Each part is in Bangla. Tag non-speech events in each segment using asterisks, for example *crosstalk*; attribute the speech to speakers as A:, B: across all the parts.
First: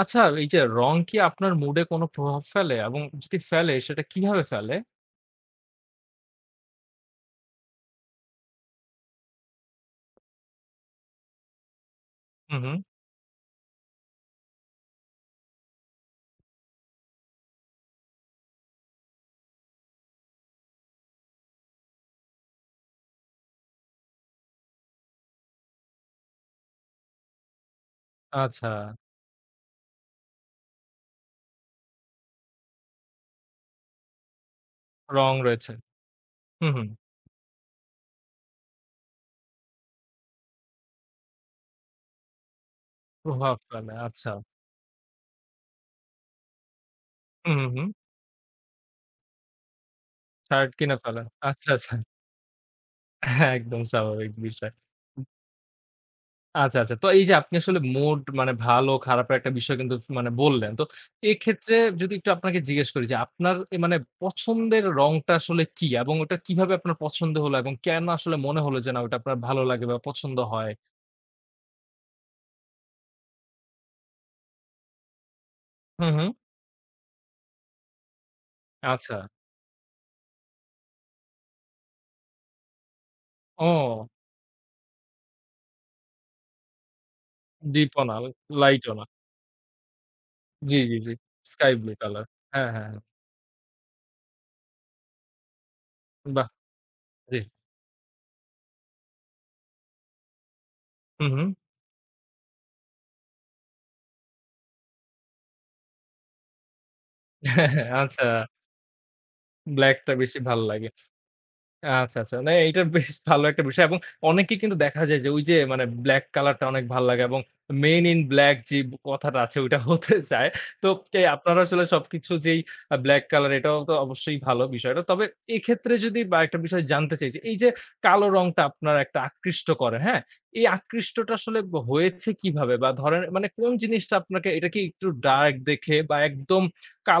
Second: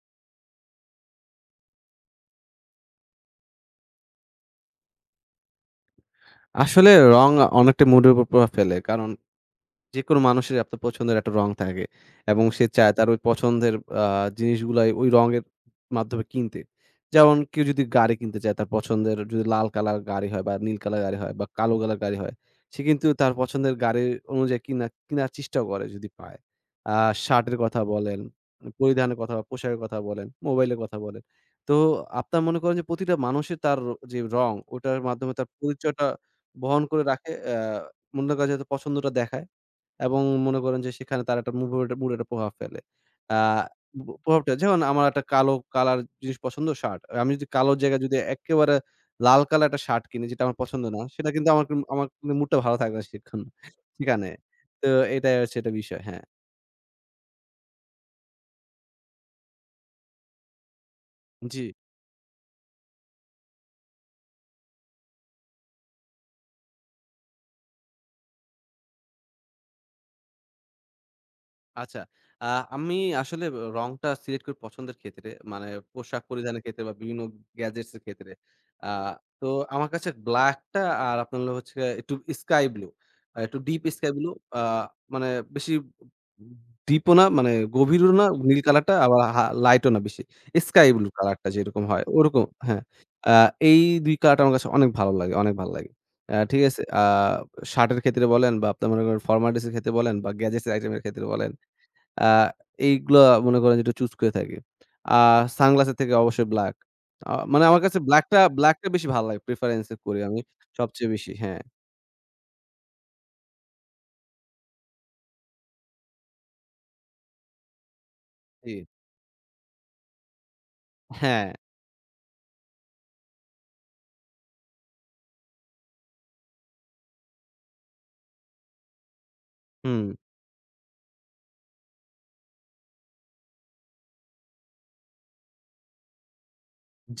A: আচ্ছা, এই যে রং কি আপনার মুড এ কোনো প্রভাব ফেলে? এবং যদি ফেলে সেটা কিভাবে ফেলে?
B: আসলে রং অনেকটা মুডের উপর প্রভাব ফেলে। কারণ যেকোনো মানুষেরই আপনার পছন্দের একটা রং থাকে এবং
A: হু,
B: সে
A: হুম।
B: চায় তার ওই পছন্দের আ জিনিসগুলাই ওই রঙের মাধ্যমে কিনতে। যেমন কেউ যদি গাড়ি কিনতে চায়, তার পছন্দের যদি লাল কালার গাড়ি হয় বা নীল কালার গাড়ি হয় বা কালো কালার গাড়ি হয়, সে কিন্তু তার পছন্দের গাড়ি অনুযায়ী কিনার চেষ্টাও করে যদি পায়। আ শার্টের কথা বলেন,
A: আচ্ছা,
B: পরিধানের কথা, পোশাকের কথা বলেন, মোবাইলের কথা বলেন। তো আপনার মনে করেন যে প্রতিটা মানুষের তার যে রং, ওটার মাধ্যমে
A: রং
B: তার
A: রয়েছে।
B: পরিচয়টা
A: হু,
B: বহন
A: হুম।
B: করে রাখে। মনে করেন যে পছন্দটা দেখায়। এবং মনে করেন যে সেখানে তার একটা মুডের একটা প্রভাব ফেলে। আ
A: প্রভাব ফেলে।
B: ব
A: আচ্ছা।
B: প্রভাবটা যেমন আমার একটা কালো কালার জিনিস পছন্দ শার্ট। আমি যদি
A: হু, হু,
B: কালোর
A: হুম।
B: জায়গায় যদি এক্কেবারে লাল কালার একটা শার্ট কিনি যেটা আমার
A: শার্ট
B: পছন্দ
A: কিনে
B: না,
A: ফেলেন।
B: সেটা কিন্তু
A: আচ্ছা, আচ্ছা।
B: আমার কিন্তু মুডটা ভালো থাকবে না সেক্ষণ
A: হ্যাঁ, একদম
B: সেখানে।
A: স্বাভাবিক বিষয়।
B: তো এটাই হচ্ছে একটা বিষয়। হ্যাঁ।
A: আচ্ছা, আচ্ছা। তো এই যে আপনি আসলে মুড মানে ভালো খারাপের একটা বিষয় কিন্তু বললেন। তো
B: জি।
A: এক্ষেত্রে যদি একটু আপনাকে জিজ্ঞেস করি যে আপনার এ মানে পছন্দের রংটা আসলে কি? এবং ওটা কিভাবে আপনার পছন্দ হলো এবং কেন আসলে মনে হলো যে না ওটা আপনার ভালো লাগে বা পছন্দ হয়?
B: আচ্ছা। আ আমি আসলে রংটা সিলেক্ট করি পছন্দের ক্ষেত্রে। মানে
A: হু,
B: পোশাক
A: হুম।
B: পরিধানের ক্ষেত্রে বা বিভিন্ন গ্যাজেটস এর ক্ষেত্রে। আ
A: আচ্ছা।
B: তো আমার কাছে ব্লাক টা আর আপনার হলো হচ্ছে একটু স্কাই ব্লু। একটু ডিপ
A: ও
B: স্কাই ব্লু। আ মানে বেশি ডিপ ও না, মানে
A: ডিপ ও
B: গভীরও
A: না,
B: না, নীল
A: লাইট ও
B: কালারটা
A: না।
B: আবার লাইট ও না বেশি।
A: জি,
B: স্কাই
A: জি,
B: ব্লু
A: জি।
B: কালারটা
A: স্কাই
B: যেরকম
A: ব্লু
B: হয়
A: কালার।
B: ওরকম।
A: হ্যাঁ,
B: হ্যাঁ।
A: হ্যাঁ, হ্যাঁ।
B: আ এই ২ কালারটা আমার কাছে অনেক ভালো লাগে, অনেক ভালো লাগে।
A: বাহ!
B: ঠিক আছে?
A: জি।
B: শার্টের ক্ষেত্রে বলেন বা আপনার মনে করেন ফরমাল ড্রেস এর ক্ষেত্রে বলেন বা গ্যাজেটস আইটেম এর ক্ষেত্রে
A: হু, হু।
B: বলেন, আ এইগুলা মনে করেন যে একটু চুজ করে থাকি। আর সানগ্লাসের থেকে অবশ্যই ব্লাক। মানে আমার
A: *laughs*
B: কাছে
A: আচ্ছা,
B: ব্লাক টা বেশি ভালো লাগে। প্রেফারেন্স এ
A: ব্লাক টা
B: করি
A: বেশি
B: আমি
A: ভাল লাগে।
B: সবচেয়ে বেশি। হ্যাঁ,
A: আচ্ছা, আচ্ছা। না এইটা বেশ ভালো একটা বিষয় এবং অনেকেই কিন্তু দেখা যায় যে ওই যে মানে ব্লাক কালারটা অনেক ভাল লাগে এবং মেন ইন ব্লাক
B: জি।
A: যে কথাটা আছে ওইটা *laughs* হতে চায়। তো কে
B: হ্যাঁ,
A: আপনারা আসলে সবকিছু যেই ব্লাক কালার এটাও তো অবশ্যই ভালো বিষয়টা। তবে এক্ষেত্রে যদি বা একটা বিষয় জানতে চাই যে এই যে কালো রংটা আপনার একটা আকৃষ্ট করে,
B: হুম,
A: হ্যাঁ? এই আকৃষ্টটা আসলে হয়েছে কিভাবে? বা ধরেন মানে কোন জিনিসটা আপনাকে এটা কি একটু ডার্ক দেখে বা একদম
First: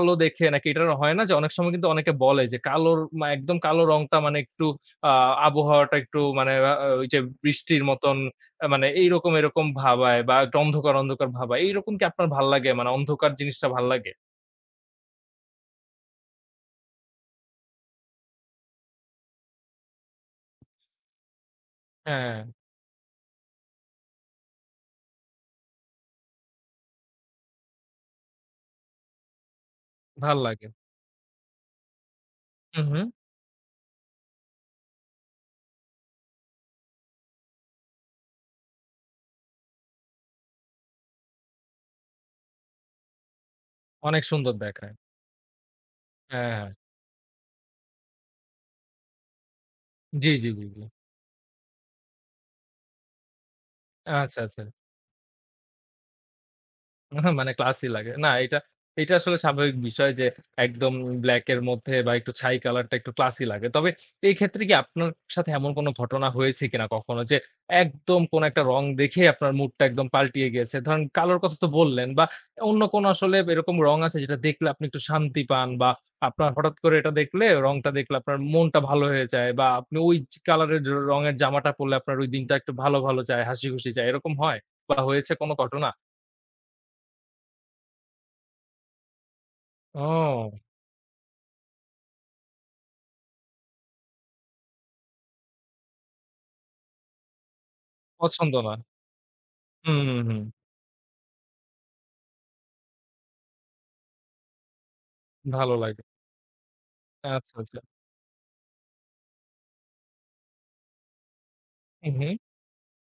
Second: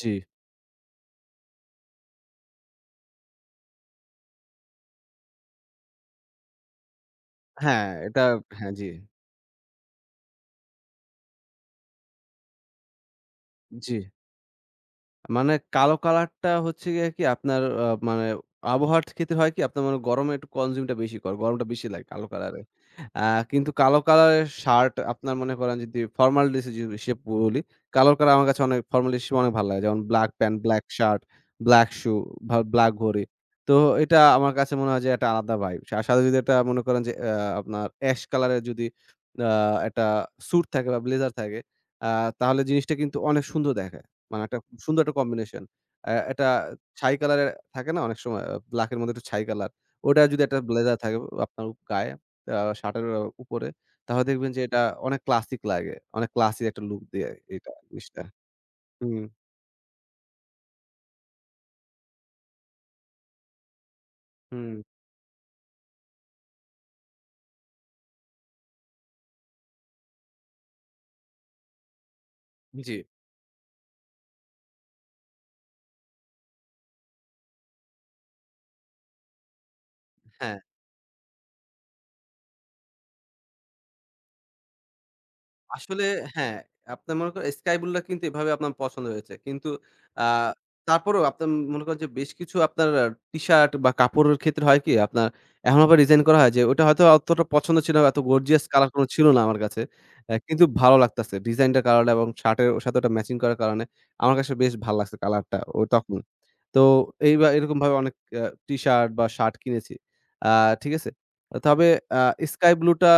B: জি।
A: দেখে নাকি এটা হয় না যে অনেক সময় কিন্তু অনেকে বলে যে কালোর মা একদম কালো রংটা মানে একটু আ আবহাওয়াটা একটু মানে আ ওই যে বৃষ্টির
B: হ্যাঁ,
A: মতন
B: এটা
A: আ
B: হ্যাঁ, জি,
A: মানে এইরকম, এরকম ভাবায় বা একটু অন্ধকার, অন্ধকার ভাবায়। এইরকম কি আপনার ভাল লাগে? মানে অন্ধকার জিনিসটা ভাল
B: জি।
A: লাগে?
B: মানে কালো কালারটা হচ্ছে গিয়ে কি আপনার মানে আবহাওয়ার ক্ষেত্রে হয় কি আপনার মানে গরমে একটু consume টা বেশি করে। গরমটা বেশি লাগে কালো
A: হ্যাঁ,
B: কালারে। আ কিন্তু কালো কালারের শার্ট আপনার মনে করেন যদি ফরমাল ড্রেস যদি হিসেব বলি, কালো কালার আমার কাছে অনেক ফরমাল ড্রেস হিসেবে অনেক ভালো লাগে। যেমন ব্লাক
A: ভাল
B: প্যান্ট,
A: লাগে।
B: ব্লাক শার্ট, ব্লাক শু,
A: হু,
B: ব্লাক
A: হু।
B: ঘড়ি। তো এটা আমার কাছে মনে হয় যে একটা আলাদা ভাইব। আর সাথে যদি একটা মনে করেন যে আপনার অ্যাশ কালারের যদি আ একটা স্যুট থাকে বা ব্লেজার থাকে, আ তাহলে জিনিসটা কিন্তু অনেক সুন্দর দেখায়।
A: অনেক
B: মানে
A: সুন্দর
B: একটা
A: দেখায়।
B: সুন্দর একটা কম্বিনেশন। এটা
A: হ্যাঁ, হ্যাঁ।
B: ছাই কালারের থাকে না অনেক সময় ব্লাক এর মধ্যে একটু ছাই কালার। ওটা
A: জি,
B: যদি
A: জি,
B: একটা
A: জি, জি।
B: ব্লেজার থাকে আপনার গায়ে শার্টের উপরে, তাহলে
A: আচ্ছা,
B: দেখবেন যে
A: আচ্ছা।
B: এটা অনেক ক্লাসিক লাগে। অনেক ক্লাসি একটা লুক
A: *laughs*
B: দেয়
A: আহা মানে
B: এটা
A: ক্লাসি লাগে।
B: জিনিসটা।
A: না এটা, এটা
B: হুম,
A: আসলে স্বাভাবিক বিষয় যে একদম ব্লাক এর মধ্যে বা একটু ছাই কালারটা একটু ক্লাসি লাগে। তবে এই ক্ষেত্রে
B: হুম।
A: কি আপনার সাথে এমন কোনো ঘটনা হয়েছে কিনা কখনো? যে একদম কোনো একটা রং দেখে আপনার মুডটা একদম পাল্টিয়ে গিয়েছে। ধরেন কালোর কথা তো বললেন বা অন্য
B: জি,
A: কোনো আসলে এরকম রং আছে যেটা দেখলে আপনি একটু শান্তি পান বা আপনার হঠাৎ করে এটা দেখলে রংটা দেখলে আপনার মনটা ভালো হয়ে যায় বা আপনি ওই জ
B: হ্যাঁ।
A: কালারের র রঙের জামাটা পরলে আপনার ওই দিনটা একটু ভালো, ভালো যায়, হাসি খুশি যায়। এরকম হয় বা হয়েছে কোনো ঘটনা?
B: আসলে হ্যাঁ, আপনার মনে করেন স্কাই ব্লুটা কিন্তু এভাবে আপনার পছন্দ হয়েছে। কিন্তু আ
A: ও।
B: তারপরেও আপনার মনে করেন যে বেশ কিছু আপনার টি-শার্ট বা কাপড়ের ক্ষেত্রে হয় কি আপনার এখন আবার ডিজাইন করা হয় যে ওটা হয়তো অতটা পছন্দ ছিল না, এত
A: পছন্দ
B: গর্জিয়াস
A: না।
B: কালার কোন ছিল না আমার কাছে।
A: হুম, হুম, হুম।
B: কিন্তু ভালো লাগতাছে। ডিজাইনটার কারণে এবং শার্টের ওর সাথে ওটা ম্যাচিং করার কারণে আমার কাছে বেশ ভাল লাগছে কালারটা
A: ভালো
B: ও
A: লাগে।
B: তখন। তো এই বা
A: আচ্ছা, আচ্ছা।
B: এরকমভাবে অনেক আ টি-শার্ট বা শার্ট কিনেছি। আ ঠিক আছে? তবে
A: হুম,
B: আ
A: হুম।
B: স্কাই ব্লুটা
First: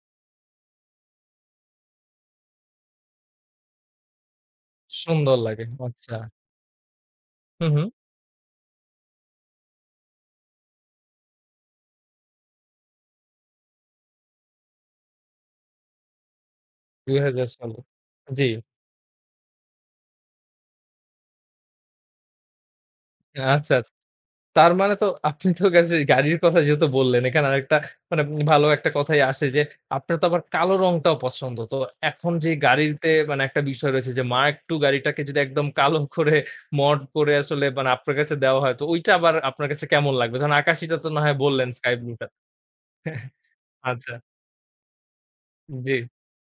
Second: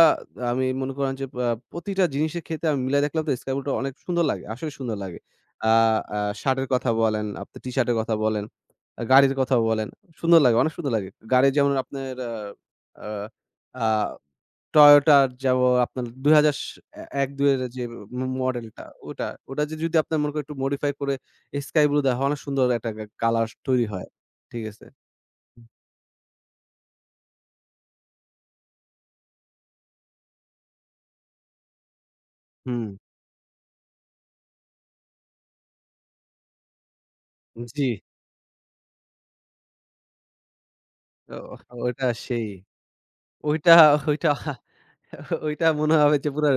B: আমি মনে করেন যে প্রতিটা জিনিসের ক্ষেত্রে আমি মিলাই দেখলাম তো স্কাই ব্লুটা অনেক সুন্দর লাগে। আসলে সুন্দর লাগে।
A: সুন্দর লাগে।
B: আ
A: আচ্ছা।
B: আ শার্টের কথা বলেন, আপনি
A: হুম, হুম।
B: টি-শার্টের কথা বলেন, গাড়ির কথা বলেন। সুন্দর লাগে, অনেক সুন্দর লাগে। গাড়ি যেমন আপনার আ আ আ Toyota র যেমন আপনার ২০০০ এ
A: ২০০০
B: ১-২ এর
A: সালে।
B: যে
A: জি।
B: মডেলটা ওটা, ওটা যে যদি আপনার মনে করেন একটু modify করে sky blue দেওয়া হয়, অনেক সুন্দর একটা কালার
A: আচ্ছা,
B: তৈরি
A: আচ্ছা।
B: হয়। ঠিক
A: তার
B: আছে?
A: মানে তো আপনি তো আসলে গাড়ির কথা যেহেতু বললেন, এখানে আরেকটা মানে ভালো একটা কথাই আসে যে আপনার তো আবার কালো রংটাও পছন্দ। তো এখন যে
B: হুম।
A: গাড়িতে মানে একটা বিষয় রয়েছে যে Mark II গাড়িটাকে যদি একদম কালো করে মড করে আসলে
B: জি।
A: মানে আপনার কাছে দেওয়া হয়, তো ওইটা আবার আপনার কাছে কেমন লাগবে? ধরেন আকাশিটা তো না হয়
B: ও
A: বললেন স্কাই
B: ওটা
A: ব্লু টা।
B: সেই। ওইটা,
A: আচ্ছা,
B: ওইটা, ওইটা
A: জি।
B: মনে হবে যে পুরা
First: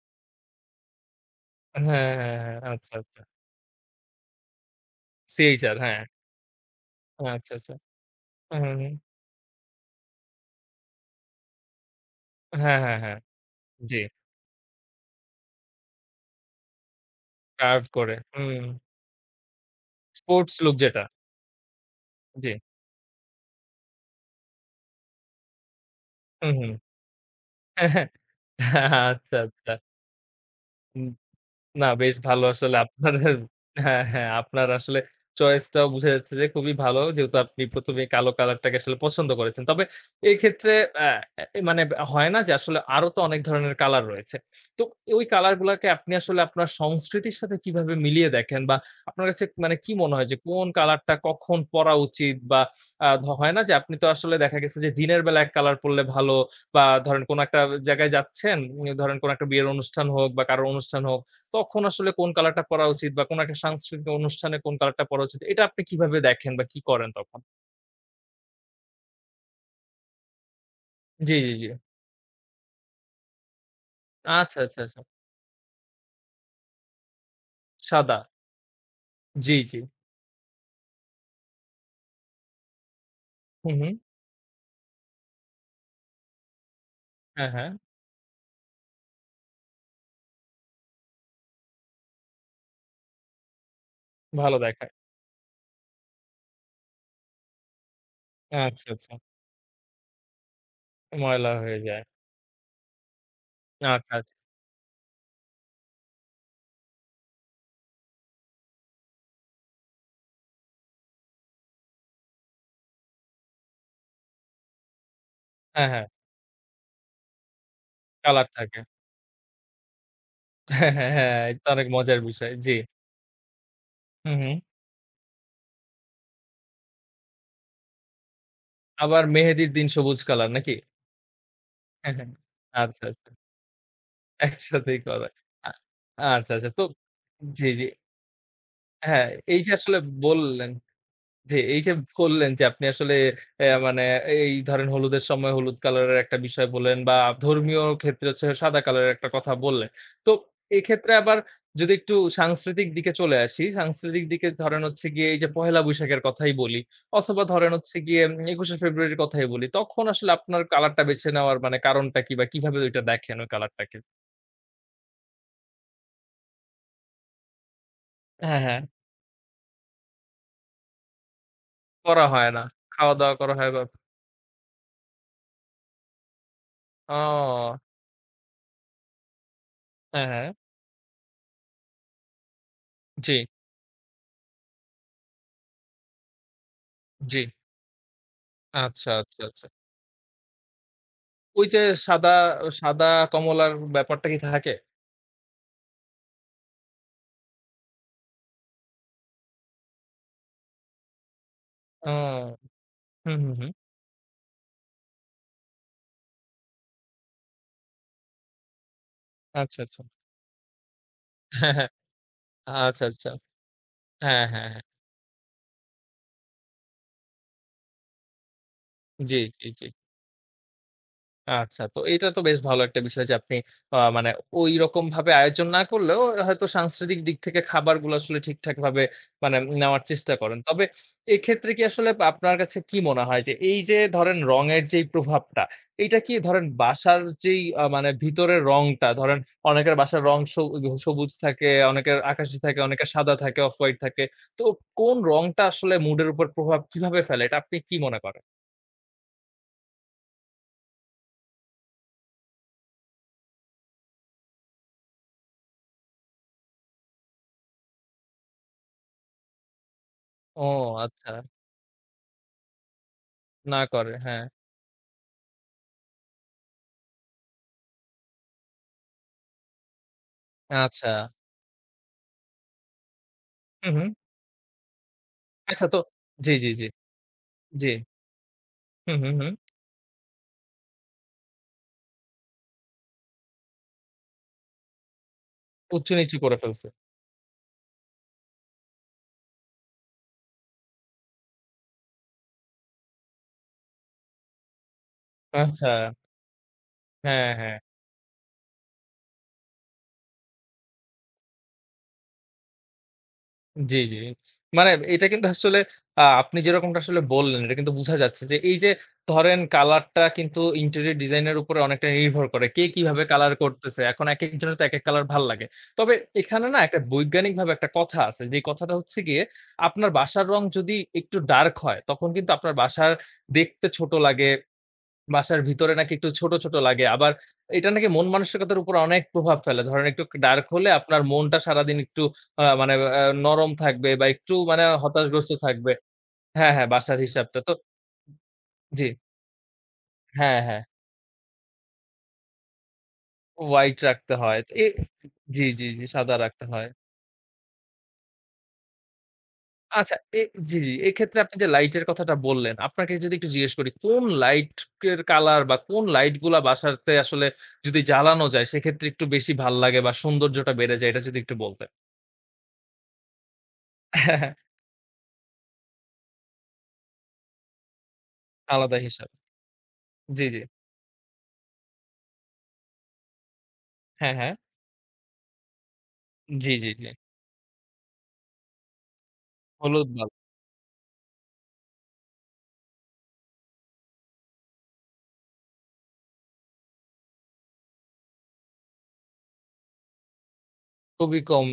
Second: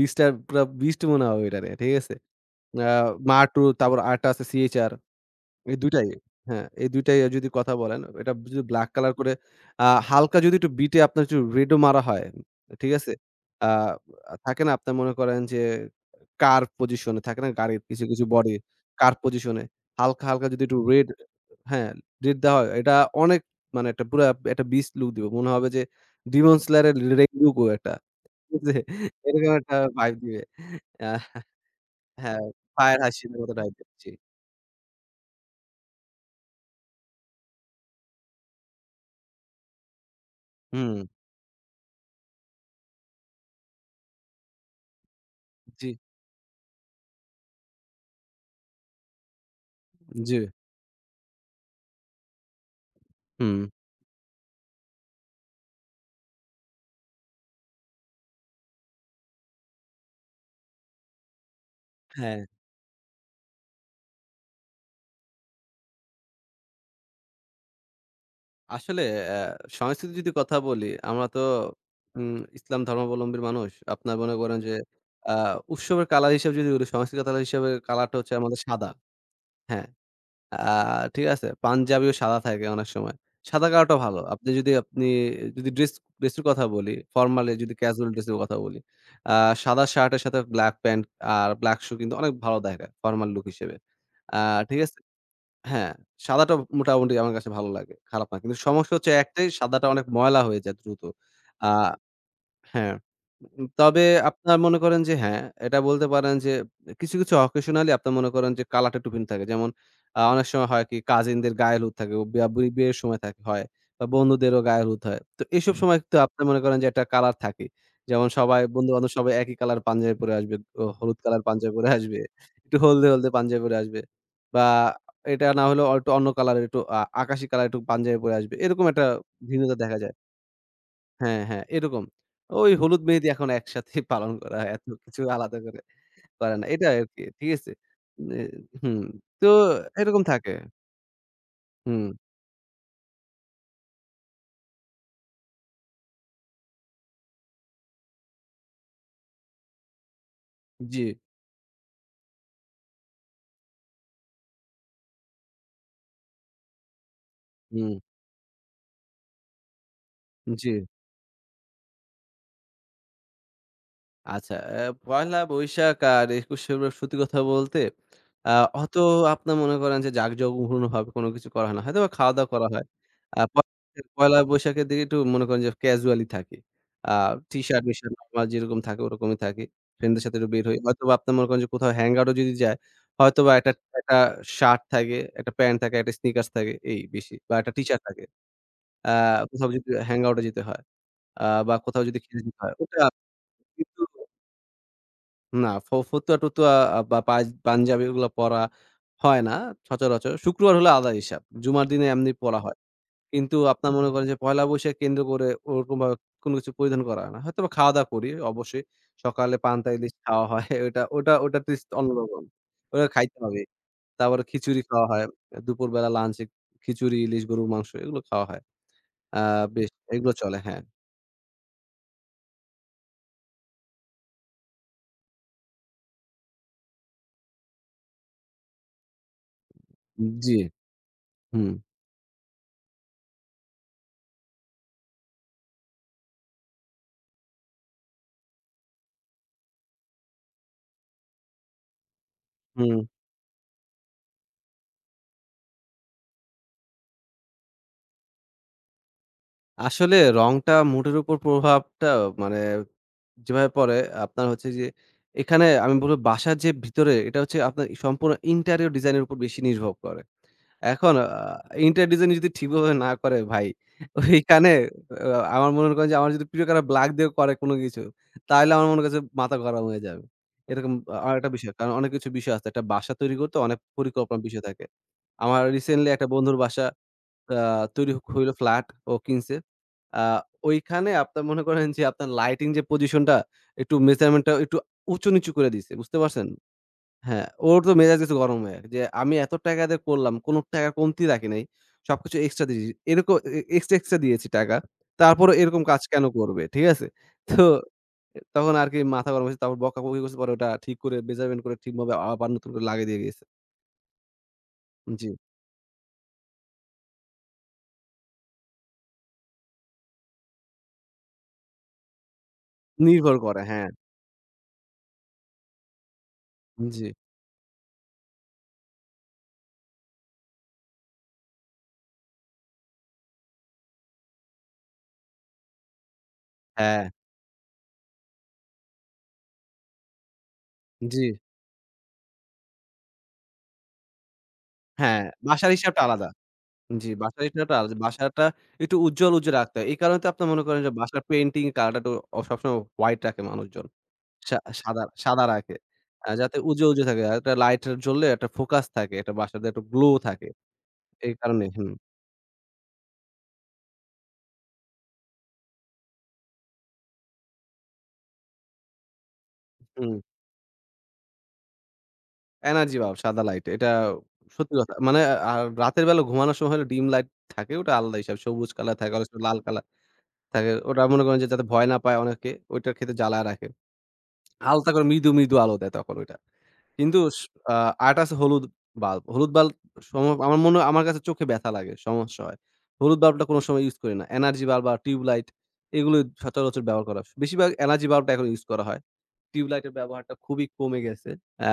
B: বিস্টার পুরা বিস্ট মনে হবে ওইটারে।
A: হ্যাঁ,
B: ঠিক
A: হ্যাঁ,
B: আছে?
A: হ্যাঁ। হ্যাঁ, হ্যাঁ,
B: আ
A: আচ্ছা, আচ্ছা।
B: মাহ 2। তারপর আরেকটা আছে CHR।
A: সিএইচআর
B: এই ২
A: হ্যাঁ।
B: টাই। হ্যাঁ, এই ২ টাই যদি
A: আচ্ছা,
B: কথা
A: আচ্ছা।
B: বলেন, এটা
A: হুম,
B: যদি ব্লাক
A: হুম।
B: কালার করে হালকা যদি একটু বিটে আপনার একটু রেডও মারা হয়,
A: হ্যাঁ, হ্যাঁ,
B: ঠিক
A: হ্যাঁ। হ্যাঁ,
B: আছে?
A: হ্যাঁ,
B: আ
A: জি।
B: থাকে না আপনার মনে করেন যে কার্ভ পজিশন এ থাকে না গাড়ির
A: কার্ভড
B: কিছু,
A: করে।
B: কিছু বডি
A: হুম।
B: কার্ভ পজিশন এ হালকা, হালকা
A: স্পোর্টস
B: যদি
A: লুক
B: একটু
A: যেটা।
B: রেড, হ্যাঁ, রেড
A: জি।
B: দেওয়া হয়, এটা অনেক মানে একটা পুরা একটা বিস্ট লুক দিবে। মনে হবে যে
A: হুম,
B: ডিমন
A: হুম।
B: স্লেয়ার এর রেইনবো
A: হ্যাঁ,
B: একটা।
A: হ্যাঁ,
B: ঠিক আছে?
A: আচ্ছা,
B: এরকম
A: আচ্ছা।
B: একটা ভাইব দিবে। আ
A: না, বেশ
B: হ্যাঁ,
A: ভালো আসলে
B: ফায়ার
A: আপনার
B: হাসির মতো
A: *laughs*
B: টাইপের।
A: হ্যাঁ,
B: জি।
A: হ্যাঁ, আপনার আসলে চয়েসটাও বোঝা যাচ্ছে যে খুবই ভালো। যেহেতু আপনি ১ম এই কালো কালারটাকে আসলে পছন্দ করেছেন। তবে এক্ষেত্রে
B: হুম,
A: অ্যা এ মানে হয় না যে আসলে আরো তো অনেক ধরনের কালার রয়েছে। তো ওই কালার গুলাকে
B: জি,
A: আপনি আসলে আপনার সংস্কৃতির সাথে কিভাবে মিলিয়ে দেখেন? বা আপনার কাছে মানে কি মনে হয়
B: জি।
A: যে কোন কালারটা কখন পরা উচিত? বা আ ধ হয়
B: হুম।
A: না যে আপনি তো আসলে দেখা গেছে যে দিনের বেলা এক কালার পড়লে ভালো বা ধরেন কোন একটা জায়গায় যাচ্ছেন, ধরেন কোন একটা বিয়ের অনুষ্ঠান হোক বা কারো অনুষ্ঠান হোক। তখন আসলে কোন
B: হ্যাঁ,
A: কালারটা পরা উচিত বা কোন একটা সাংস্কৃতিক অনুষ্ঠানে কোন কালারটা পরা উচিত, এটা আপনি কিভাবে দেখেন বা কি করেন তখন?
B: আসলে অ্যা সংস্কৃতির যদি কথা বলি, আমরা
A: জি,
B: তো
A: জি, জি।
B: ইসলাম ধর্মাবলম্বী মানুষ। আপনার মনে করেন
A: আচ্ছা,
B: যে
A: আচ্ছা, আচ্ছা।
B: আ উৎসবের কালার হিসেবে যদি বলি, সংস্কৃতির কালার হিসেবে কালারটা
A: সাদা।
B: হচ্ছে আমাদের সাদা।
A: জি, জি।
B: হ্যাঁ, আ ঠিক আছে? পাঞ্জাবিও সাদা থাকে অনেক সময়। সাদা
A: হুম, হুম।
B: কালারটা ভালো। আপনি যদি ড্রেসের কথা বলি,
A: হ্যাঁ,
B: ফরমালি
A: হ্যাঁ।
B: যদি ক্যাজুয়াল ড্রেসের কথা বলি, আ সাদা শার্টের সাথে ব্লাক প্যান্ট আর ব্লাক শু কিন্তু অনেক ভালো দেখায় ফরমাল লুক হিসেবে। আ
A: ভালো
B: ঠিক
A: দেখায়।
B: আছে? হ্যাঁ, সাদাটা মোটামুটি আমার কাছে ভালো লাগে। খারাপ না। কিন্তু
A: আচ্ছা,
B: সমস্যা হচ্ছে
A: আচ্ছা।
B: একটাই, সাদাটা অনেক ময়লা হয়ে যায় দ্রুত।
A: ময়লা
B: আ
A: হয়ে যায়।
B: হ্যাঁ।
A: আচ্ছা,
B: তবে
A: আচ্ছা।
B: আপনার মনে করেন যে হ্যাঁ, এটা বলতে পারেন যে কিছু, কিছু occasionally আপনার মনে করেন যে কালাটে টিফিন থাকে। যেমন অনেক সময় হয় কি কাজিনদের গায়ে হলুদ থাকে, বিয়া বুড়ি বিয়ের সময় থাকে হয় বা বন্ধুদেরও গায়ে হলুদ হয়। তো এসব হুম
A: হ্যাঁ,
B: সময়
A: হ্যাঁ।
B: তো আপনার মনে করেন যে একটা কালার থাকে। যেমন
A: কালার
B: সবাই
A: থাকে।
B: বন্ধু-বান্ধব সবাই একই কালার পাঞ্জাবি পরে আসবে, ও
A: হ্যাঁ, হ্যাঁ,
B: হলুদ
A: হ্যাঁ।
B: কালার
A: এটা
B: পাঞ্জাবি
A: অনেক
B: পরে
A: মজার
B: আসবে,
A: বিষয়। জি।
B: একটু হলদে, হলদে পাঞ্জাবি পরে আসবে
A: হুম, হুম।
B: বা এটা না হলেও একটু অন্য কালারের একটু আকাশি কালার একটু পাঞ্জাবি পরে আসবে। এরকম একটা
A: আবার মেহেদির
B: ভিন্নতা
A: দিন
B: দেখা যায়।
A: সবুজ কালার নাকি?
B: হ্যাঁ, হ্যাঁ, এরকম।
A: হ্যাঁ, হ্যাঁ।
B: ওই হলুদ
A: আচ্ছা,
B: মেহেদি
A: আচ্ছা।
B: এখন একসাথেই *laughs* পালন করা হয়। এত
A: একসাথেই
B: কিছু
A: করা।
B: আলাদা
A: আ
B: করে
A: আচ্ছা,
B: করে না।
A: আচ্ছা। তো
B: এটা আরকি। ঠিক
A: জি,
B: আছে?
A: জি।
B: নে হুম।
A: হ্যাঁ,
B: তো
A: এই যে আসলে
B: এরকম থাকে।
A: বললেন জি, এই যে
B: হুম।
A: বললেন যে আপনি আসলে অ্যা মানে এই ধরেন হলুদের সময় হলুদ কালারের একটা বিষয় বললেন বা ধর্মীয় ক্ষেত্রে হচ্ছে সাদা কালারের একটা কথা বললেন। তো
B: জি।
A: এক্ষেত্রে আবার যদি একটু সাংস্কৃতিক দিকে চলে আসি, সাংস্কৃতিক দিকে ধরেন হচ্ছে গিয়ে এই যে পহেলা বৈশাখের কথাই বলি অথবা ধরেন
B: হুম।
A: হচ্ছে গিয়ে ২১শে ফেব্রুয়ারির কথাই বলি। তখন আসলে আপনার
B: জি।
A: কালারটা বেছে নেওয়ার মানে কারণটা কি বা কিভাবে ওইটা দেখেন ওই কালারটাকে?
B: আচ্ছা, পহেলা বৈশাখ আর ২১ ফেব্রুয়ারি সত্যি কথা বলতে আ
A: হ্যাঁ, হ্যাঁ।
B: অত আপনার মনে করেন যে জাঁকজমকপূর্ণভাবে কোনো কিছু করা হয় না। হয়তোবা
A: করা
B: খাওয়া-দাওয়া
A: হয় না।
B: করা হয়।
A: খাওয়া-দাওয়া
B: আ
A: করা
B: পহেলা
A: হয় বা
B: পহেলা বৈশাখের দিকে একটু মনে করেন যে ক্যাজুয়ালি থাকি। আ
A: ও!
B: টি-শার্ট, মিশার্ট নরমাল যেরকম থাকে ওরকমই থাকি। ফ্রেন্ডদের
A: হ্যাঁ,
B: সাথে একটু
A: হ্যাঁ।
B: বের হই। হয়তোবা আপনার মনে করেন যে কোথাও হ্যাং আউট ও যদি যায়,
A: জি,
B: হয়তোবা একটা শার্ট থাকে, একটা প্যান্ট থাকে, একটা স্নিকার্স থাকে এই বেশি
A: জি।
B: বা একটা টি-শার্ট থাকে। আ
A: আচ্ছা, আচ্ছা, আচ্ছা।
B: কোথাও যদি হ্যাং আউট এ যেতে হয়
A: ওই
B: বা
A: যে
B: কোথাও যদি
A: সাদা,
B: খেতে যেতে হয় ওটা
A: সাদা কমলার
B: কিন্তু
A: ব্যাপারটা কি থাকে?
B: না, ফতুয়া-টতুয়া বা পাঞ্জাবি ওগুলা পরা হয় না সচরাচর। শুক্রবার হলে আলাদা হিসাব। জুমার দিনে এমনি পরা
A: ও
B: হয়।
A: হুম, হুম,
B: কিন্তু
A: হুম।
B: আপনার মনে করেন যে পহেলা বৈশাখ কেন্দ্র করে ওরকমভাবে কোনো কিছু পরিধান করা হয় না। হয়তোবা খাওয়া-দাওয়া করি অবশ্যই। সকালে
A: আচ্ছা,
B: পান্তা
A: আচ্ছা।
B: ইলিশ খাওয়া হয়। *laughs* ওটা ওটা ওটা
A: হ্যাঁ,
B: টেস্ট
A: হ্যাঁ।
B: অন্যরকম।
A: আচ্ছা,
B: ওটা
A: আচ্ছা।
B: খাইতে হবে। তারপরে
A: হ্যাঁ, হ্যাঁ,
B: খিচুড়ি
A: হ্যাঁ।
B: খাওয়া হয়। দুপুরবেলা লাঞ্চে খিচুড়ি, ইলিশ, গরুর মাংস এগুলো খাওয়া হয়।
A: জি,
B: আ
A: জি, জি।
B: বেশ এগুলো চলে। হ্যাঁ।
A: আচ্ছা, তো এটা তো বেশ ভালো একটা বিষয় যে আপনি আ মানে ঐরকমভাবে আয়োজন না করলেও হয়তো সাংস্কৃতিক দিক থেকে খাবারগুলো আসলে ঠিকঠাকভাবে মানে নেওয়ার চেষ্টা
B: জি।
A: করেন। তবে এক্ষেত্রে
B: হুম,
A: কি আসলে আপনার কাছে কি মনে হয় যে এই যে ধরেন রঙের যেই প্রভাবটা, এইটা কি ধরেন বাসার যেই আ মানে ভিতরের রংটা ধরেন অনেকের বাসার রং সবুজ থাকে, অনেকের আকাশি থাকে,
B: হুম।
A: অনেকের সাদা থাকে, অফ হোয়াইট থাকে। তো কোন রংটা আসলে মুডের উপর প্রভাব কিভাবে ফেলে এটা আপনি কি মনে করেন?
B: আসলে রংটা মুডের উপর প্রভাবটা মানে যেভাবে পড়ে আপনার হচ্ছে যে এখানে আমি বলব বাসার যে ভিতরে এটা হচ্ছে আপনার সম্পূর্ণ ইন্টেরিয়র ডিজাইনের উপর বেশি নির্ভর করে।
A: ও
B: এখন
A: আচ্ছা,
B: ইন্টেরিয়র ডিজাইন যদি ঠিকভাবে না করে ভাই,
A: না করে, হ্যাঁ।
B: ওইখানে আমার মনে করেন যে আমার যদি প্রিয় কারো ব্লাক দিয়ে করে কোনো কিছু, তাহলে আমার মনে করছে মাথা গরম হয়ে যাবে। এরকম
A: আচ্ছা।
B: আরেকটা বিষয়। কারণ অনেক কিছু বিষয় আছে। একটা বাসা তৈরি করতে অনেক
A: হু, হু।
B: পরিকল্পনার বিষয় থাকে। আমার
A: আচ্ছা তো
B: রিসেন্টলি একটা
A: জি,
B: বন্ধুর
A: জি,
B: বাসা
A: জি,
B: আ
A: জি।
B: তৈরি হইল, ফ্ল্যাট
A: হু,
B: ও
A: হু, হু।
B: কিনছে। আ ওইখানে আপনার মনে করেন যে আপনার লাইটিং যে পজিশনটা একটু মেজারমেন্ট টা একটু উঁচু নিচু করে দিছে। বুঝতে
A: উঁচু-নিচু
B: পারছেন?
A: করে ফেলছে।
B: হ্যাঁ, ওর তো মেজাজ গেছে গরম হয়ে। গেছে যে আমি এত টাকা দিয়ে করলাম, কোনো টাকা কমতি রাখি নাই। সবকিছু এক্সট্রা দিয়েছি। এরকম এক্সট্রা, এক্সট্রা দিয়েছি টাকা। তারপরও এরকম
A: আচ্ছা।
B: কাজ কেন করবে? ঠিক আছে?
A: হ্যাঁ,
B: তো
A: হ্যাঁ।
B: তখন আরকি মাথা গরম হয়েছে। তারপর বকাবকি করছে। পরে ওটা ঠিক করে মেজারমেন্ট করে ঠিকভাবে আবার নতুন করে লাগিয়ে দিয়ে গেছে।
A: জি, জি। মানে এটা
B: জি।
A: কিন্তু আসলে আপনি যেরকমটা আসলে বললেন এটা কিন্তু বুঝা যাচ্ছে যে এই যে ধরেন কালারটা কিন্তু ইন্টেরিয়র ডিজাইন এর উপরে অনেকটা নির্ভর করে। কে কিভাবে
B: নির্ভর
A: কালার
B: করে। হ্যাঁ।
A: করতেছে। এখন একেকজনের তো একেক কালার ভাল লাগে। তবে এখানে না একটা
B: জি।
A: বৈজ্ঞানিকভাবে একটা কথা আছে। যে কথাটা হচ্ছে গিয়ে আপনার বাসার রং যদি একটু ডার্ক হয় তখন কিন্তু আপনার বাসার দেখতে ছোট লাগে বাসার ভিতরে নাকি একটু ছোট, ছোট
B: হ্যাঁ।
A: লাগে। আবার এটা নাকি মন মানসিকতার উপর অনেক প্রভাব ফেলে। ধরেন একটু ডার্ক হলে আপনার
B: জি।
A: মনটা সারাদিন একটু আ মানে আ নরম থাকবে বা একটু মানে
B: হ্যাঁ,
A: হতাশগ্রস্ত
B: বাসার
A: থাকবে।
B: হিসাবটা আলাদা।
A: হ্যাঁ, হ্যাঁ,
B: জি,
A: বাসার
B: বাসার
A: হিসাবটা তো
B: হিসাবটা আলাদা। বাসাটা একটু
A: জি।
B: উজ্জ্বল, উজ্জ্বল রাখতে হয়। এই কারণে তো আপনার
A: হ্যাঁ,
B: মনে করেন
A: হ্যাঁ।
B: যে বাসার পেইন্টিং কালারটা একটু সবসময় হোয়াইট রাখে মানুষজন।
A: হোয়াইট রাখতে
B: সা
A: হয়। তো এ
B: সাদা সাদা
A: জি,
B: রাখে।
A: জি, জি, সাদা
B: যাতে
A: রাখতে হয়।
B: উজ্জ্বল, উজ্জ্বল থাকে। আর একটা লাইট জ্বললে একটা ফোকাস থাকে। একটা বাসাতে একটা গ্লো
A: আচ্ছা এ
B: থাকে।
A: জি, জি।
B: এই
A: এক্ষেত্রে আপনি
B: কারণে
A: যে
B: হুম,
A: লাইটের কথাটা বললেন, আপনাকে যদি একটু জিজ্ঞেস করি কোন লাইট এর কালার বা কোন লাইট গুলা বাসাতে আসলে যদি জ্বালানো যায় সেক্ষেত্রে একটু বেশি ভাল লাগে বা
B: হুম।
A: সৌন্দর্যটা বেড়ে যায় এটা যদি একটু বলতেন?
B: এনার্জি ভাব সাদা লাইট। এটা
A: *laughs*
B: সত্যি কথা। মানে আর রাতের বেলা ঘুমানোর সময় হলে ডিম লাইট থাকে ওটা আলাদা হিসাব। সবুজ কালার
A: আলাদা
B: থাকে, অনেক
A: হিসাব।
B: সময় লাল কালার
A: জি, জি।
B: থাকে। ওটা মনে করেন যে যাতে ভয় না পায় অনেকে, ওইটার ক্ষেত্রে জ্বালায় রাখে।
A: হ্যাঁ, হ্যাঁ।
B: হালকা করে মৃদু, মৃদু আলো দেয় তখন ওইটা।
A: জি, জি, জি।
B: কিন্তু স আ আরেকটা আছে হলুদ বাল্ব। হলুদ বাল্ব
A: হলুদ
B: সম
A: বাল
B: আমার মনে হয় আমার কাছে চোখে ব্যাথা লাগে, সমস্যা হয়। হলুদ বাল্বটা কোনো সময় ইউজ করি না। এনার্জি বাল্ব বা টিউবলাইট এগুলো সচরাচর ব্যবহার করা। বেশিরভাগ এনার্জি বাল্বটা এখন ইউজ করা হয়। টিউবলাইটের ব্যবহারটা খুবই কমে গেছে।
A: খুবই কম
B: আ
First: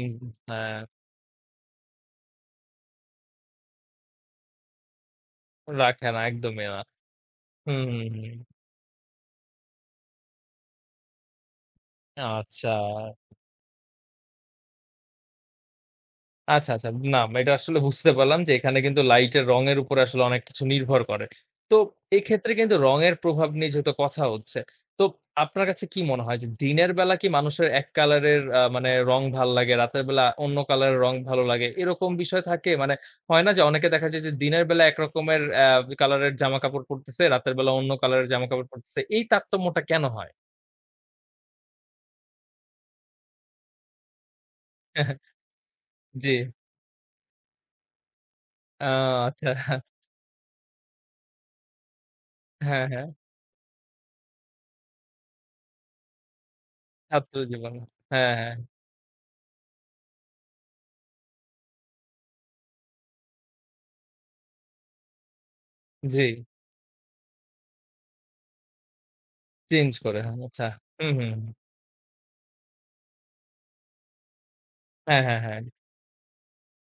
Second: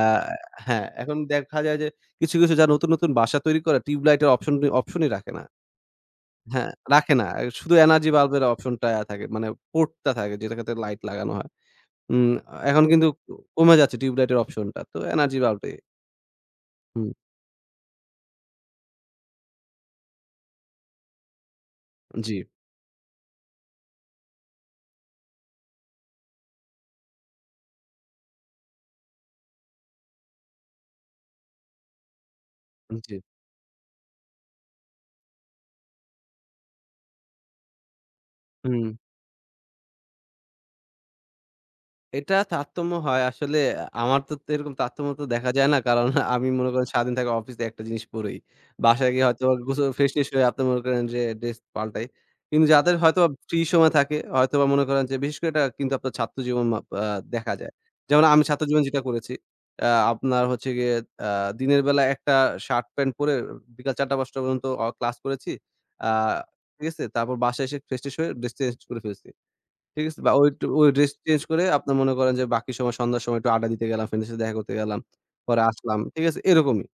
A: হ্যাঁ,
B: হ্যাঁ, এখন দেখা যায় যে কিছু, কিছু যারা নতুন, নতুন বাসা তৈরি করে টিউবলাইটের অপশনই রাখে না।
A: রাখে না, একদমই
B: হ্যাঁ,
A: না।
B: রাখে না। শুধু
A: হুম, হুম,
B: এনার্জি
A: হুম।
B: বাল্বের অপশনটা থাকে। মানে পোর্টটা থাকে যেটাতে লাইট লাগানো হয়। উম
A: আচ্ছা।
B: এখন কিন্তু কমে যাচ্ছে টিউবলাইটের অপশনটা। তো এনার্জি বাল্বটাই।
A: আচ্ছা, আচ্ছা।
B: হুম।
A: না, এটা আসলে বুঝতে পারলাম যে এখানে কিন্তু লাইটের রঙের উপরে আসলে অনেক কিছু নির্ভর করে। তো
B: জি,
A: এক্ষেত্রে কিন্তু রঙের প্রভাব নিয়ে যেহেতু কথা হচ্ছে। তো আপনার কাছে কি মনে হয় যে দিনের বেলা কি মানুষের এক কালারের আ মানে রং ভাল লাগে, রাতের বেলা অন্য কালারের রং ভালো লাগে এরকম বিষয় থাকে? মানে
B: জি।
A: হয় না যে অনেকে দেখা যায় যে দিনের বেলা একরকমের কালারের জামাকাপড় পরতেছে, রাতের বেলা অন্য কালারের জামাকাপড়
B: হুম।
A: পরতেছে। এই তারতম্যটা কেন হয়?
B: এটা তারতম্য হয় আসলে, আমার তো এরকম তারতম্য তো
A: *laughs*
B: দেখা যায় না। কারণ
A: জি।
B: আমি মনে করেন সারাদিন থাকি অফিসে একটা জিনিস পড়ি।
A: আ
B: বাসায় গিয়ে হয়তো
A: আচ্ছা।
B: গোসল ফ্রেশ-ট্রেশ হয়ে আপনি মনে করেন যে ড্রেস পাল্টাই। কিন্তু
A: হ্যাঁ,
B: যাদের
A: হ্যাঁ।
B: হয়তোবা ফ্রি সময় থাকে হয়তোবা মনে করেন যে বিশেষ করে এটা কিন্তু আপনার ছাত্র জীবন মাপ
A: ছাত্র
B: দেখা যায়।
A: জীবন।
B: যেমন
A: হ্যাঁ,
B: আমি
A: হ্যাঁ।
B: ছাত্র জীবন যেটা করেছি। আপনার হচ্ছে গিয়ে আ দিনের বেলা একটা শার্ট প্যান্ট পরে বিকাল ৪:০০-৫:০০ পর্যন্ত ক্লাস করেছি। আ
A: জি।
B: ঠিক আছে? তারপর বাসায় এসে ফ্রেশ-ট্রেশ হয়ে ড্রেস চেঞ্জ করে ফেলছি।
A: চেঞ্জ
B: ঠিক আছে?
A: করে।
B: বা
A: হ্যাঁ,
B: ওই একটু
A: আচ্ছা।
B: ওই ড্রেস
A: হুম, হুম।
B: চেঞ্জ
A: হুম।
B: করে আপনার মনে করেন যে বাকি সময় সন্ধ্যার সময় একটু আড্ডা দিতে গেলাম, ফ্রেন্ডের সাথে দেখা করতে গেলাম।
A: হ্যাঁ, হ্যাঁ, হ্যাঁ।
B: পরে আসলাম। ঠিক আছে? এরকমই।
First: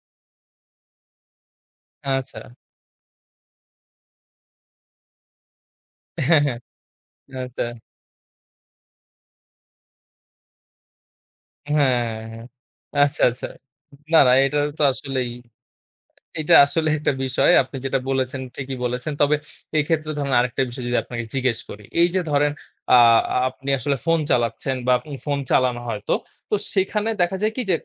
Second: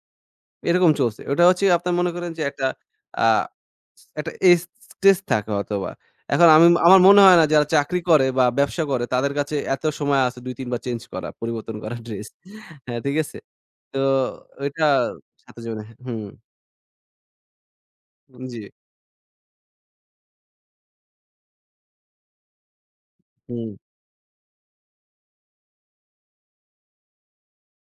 B: এরকম চলছে। ওটা হচ্ছে আপনার মনে করেন
A: আচ্ছা।
B: যে একটা আ একটা এস স্ট্রেস থাকে হয়তোবা।
A: হ্যাঁ,
B: এখন
A: হ্যাঁ।
B: আমি আমার মনে হয় না যারা
A: আচ্ছা।
B: চাকরি করে বা ব্যবসা করে তাদের কাছে এত সময় আছে ২-৩ বার চেঞ্জ করা, পরিবর্তন
A: হ্যাঁ,
B: করা
A: হ্যাঁ।
B: ড্রেস।
A: হ্যাঁ।
B: হ্যাঁ, ঠিক
A: আচ্ছা,
B: আছে?
A: আচ্ছা।
B: তো
A: না, না এটা তো
B: ওইটা
A: আসলেই
B: ছাত্র জীবনে হুম,
A: এটা আসলে একটা বিষয়। আপনি যেটা বলেছেন
B: জি,
A: ঠিকই বলেছেন। তবে এক্ষেত্রে ধরেন আরেকটা বিষয় যদি আপনাকে জিজ্ঞেস করি। এই যে ধরেন আ
B: হুম,
A: আপনি আসলে ফোন চালাচ্ছেন বা ফোন চালানো হয়তো। তো সেখানে দেখা যায় কি যে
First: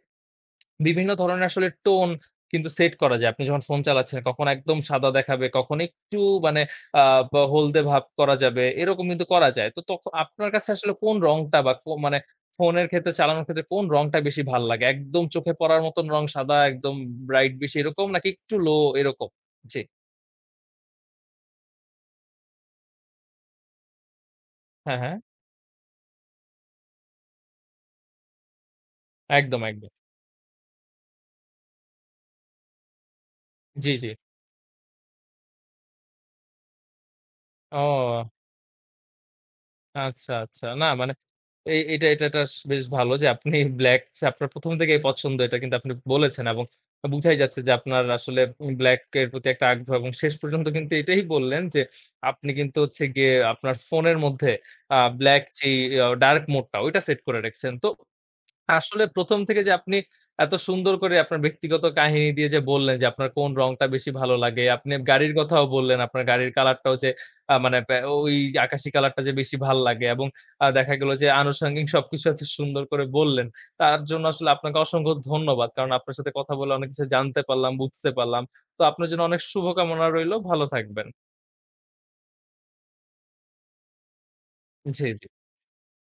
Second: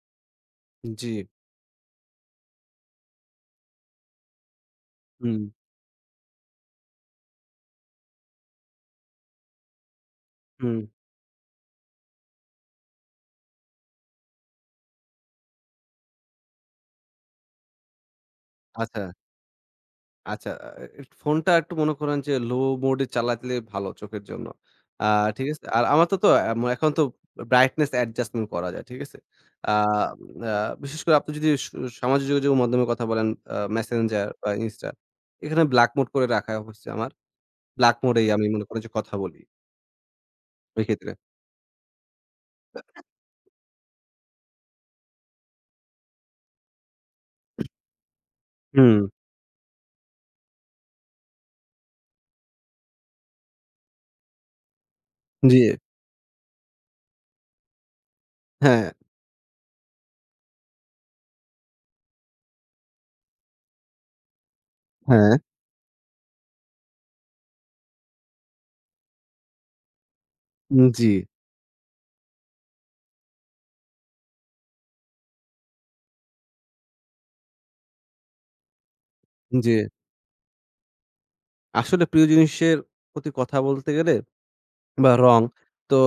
B: জি,
A: বিভিন্ন ধরনের আসলে টোন কিন্তু সেট করা যায়। আপনি যখন ফোন চালাচ্ছেন, কখন একদম সাদা
B: হুম,
A: দেখাবে, কখন একটু মানে আ বা হলদে ভাব করা যাবে। এরকম কিন্তু করা যায়। তো আপনার কাছে
B: হুম,
A: আসলে কোন রংটা বা কো মানে ফোনের ক্ষেত্রে চালানোর ক্ষেত্রে কোন রংটা বেশি ভাল লাগে? একদম চোখে পড়ার মতন রং সাদা, একদম ব্রাইট বেশি এরকম নাকি একটু লো
B: আচ্ছা।
A: এরকম? জি।
B: আচ্ছা, এ ফোনটা একটু মনে করেন যে লো মোড এ চালালে ভালো চোখের জন্য।
A: হ্যাঁ,
B: আ
A: হ্যাঁ।
B: ঠিক আছে? আর আমার তো, তো এখন তো ব্রাইটনেস অ্যাডজাস্টমেন্ট করা যায়। ঠিক আছে?
A: একদম,
B: আ
A: একদম।
B: আ বিশেষ করে আপনি যদি সামাজিক যোগাযোগের মাধ্যমের কথা বলেন,
A: জি, জি।
B: Messenger বা Insta, এখানে ব্লাক মোড করে রাখা হচ্ছে আমার। ব্লাক মোড
A: ও!
B: এই আমি মনে করি যে কথা বলি
A: আচ্ছা, আচ্ছা।
B: ওই
A: না
B: ক্ষেত্রে।
A: মানে এই এটা এটা টাস বেশ ভালো যে আপনি ব্লাক আপনার ১ম থেকেই পছন্দ এটা কিন্তু আপনি বলেছেন এবং বুঝাই যাচ্ছে যে আপনার আসলে
B: হুম,
A: ব্লাক এর প্রতি একটা আগ্রহ এবং শেষ পর্যন্ত কিন্তু এটাই বললেন যে আপনি কিন্তু হচ্ছে গিয়ে আপনার ফোনের মধ্যে ব্লাক
B: জি।
A: যেই ডার্ক মোড টা ওইটা সেট করে রেখেছেন। তো
B: হ্যাঁ,
A: আসলে ১ম থেকে যে আপনি এত সুন্দর করে আপনার ব্যক্তিগত কাহিনী দিয়ে যে বললেন যে আপনার কোন রংটা বেশি ভালো লাগে। আপনি
B: হ্যাঁ,
A: গাড়ির কথাও বললেন, আপনার গাড়ির কালারটা হচ্ছে আ মানে পে ওই যে আকাশি কালারটা যে বেশি ভাল লাগে এবং
B: উম,
A: দেখা
B: জি,
A: গেল যে আনুষঙ্গিক সবকিছু এত সুন্দর করে বললেন। তার জন্য আসলে আপনাকে অসংখ্য ধন্যবাদ। কারণ আপনার সাথে কথা বলে অনেক কিছু জানতে পারলাম, বুঝতে পারলাম। তো আপনার জন্য অনেক
B: জি।
A: শুভকামনা রইলো। ভালো থাকবেন।
B: আসলে প্রিয় জিনিসের প্রতি কথা বলতে গেলে
A: জি,
B: বা
A: জি।
B: রং তো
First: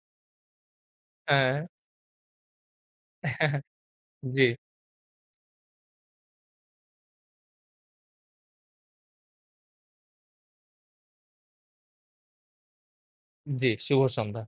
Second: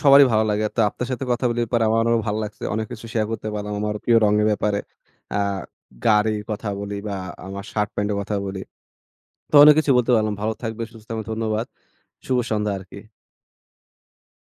B: সবারই ভালো লাগে। তো আপনার সাথে কথা
A: হ্যাঁ।
B: বলে পরে আমারও ভালো লাগছে। অনেক কিছু শেয়ার করতে
A: *laughs*
B: পারলাম আমার প্রিয়
A: জি,
B: রঙের ব্যাপারে। আ গাড়ির কথা বলি বা আমার শার্ট প্যান্টের কথা বলি। তো অনেক কিছু বলতে পারলাম। ভালো থাকবেন, সুস্থ থাকবেন। ধন্যবাদ। শুভ সন্ধ্যা আরকি।
A: জি। শুভ সন্ধ্যা।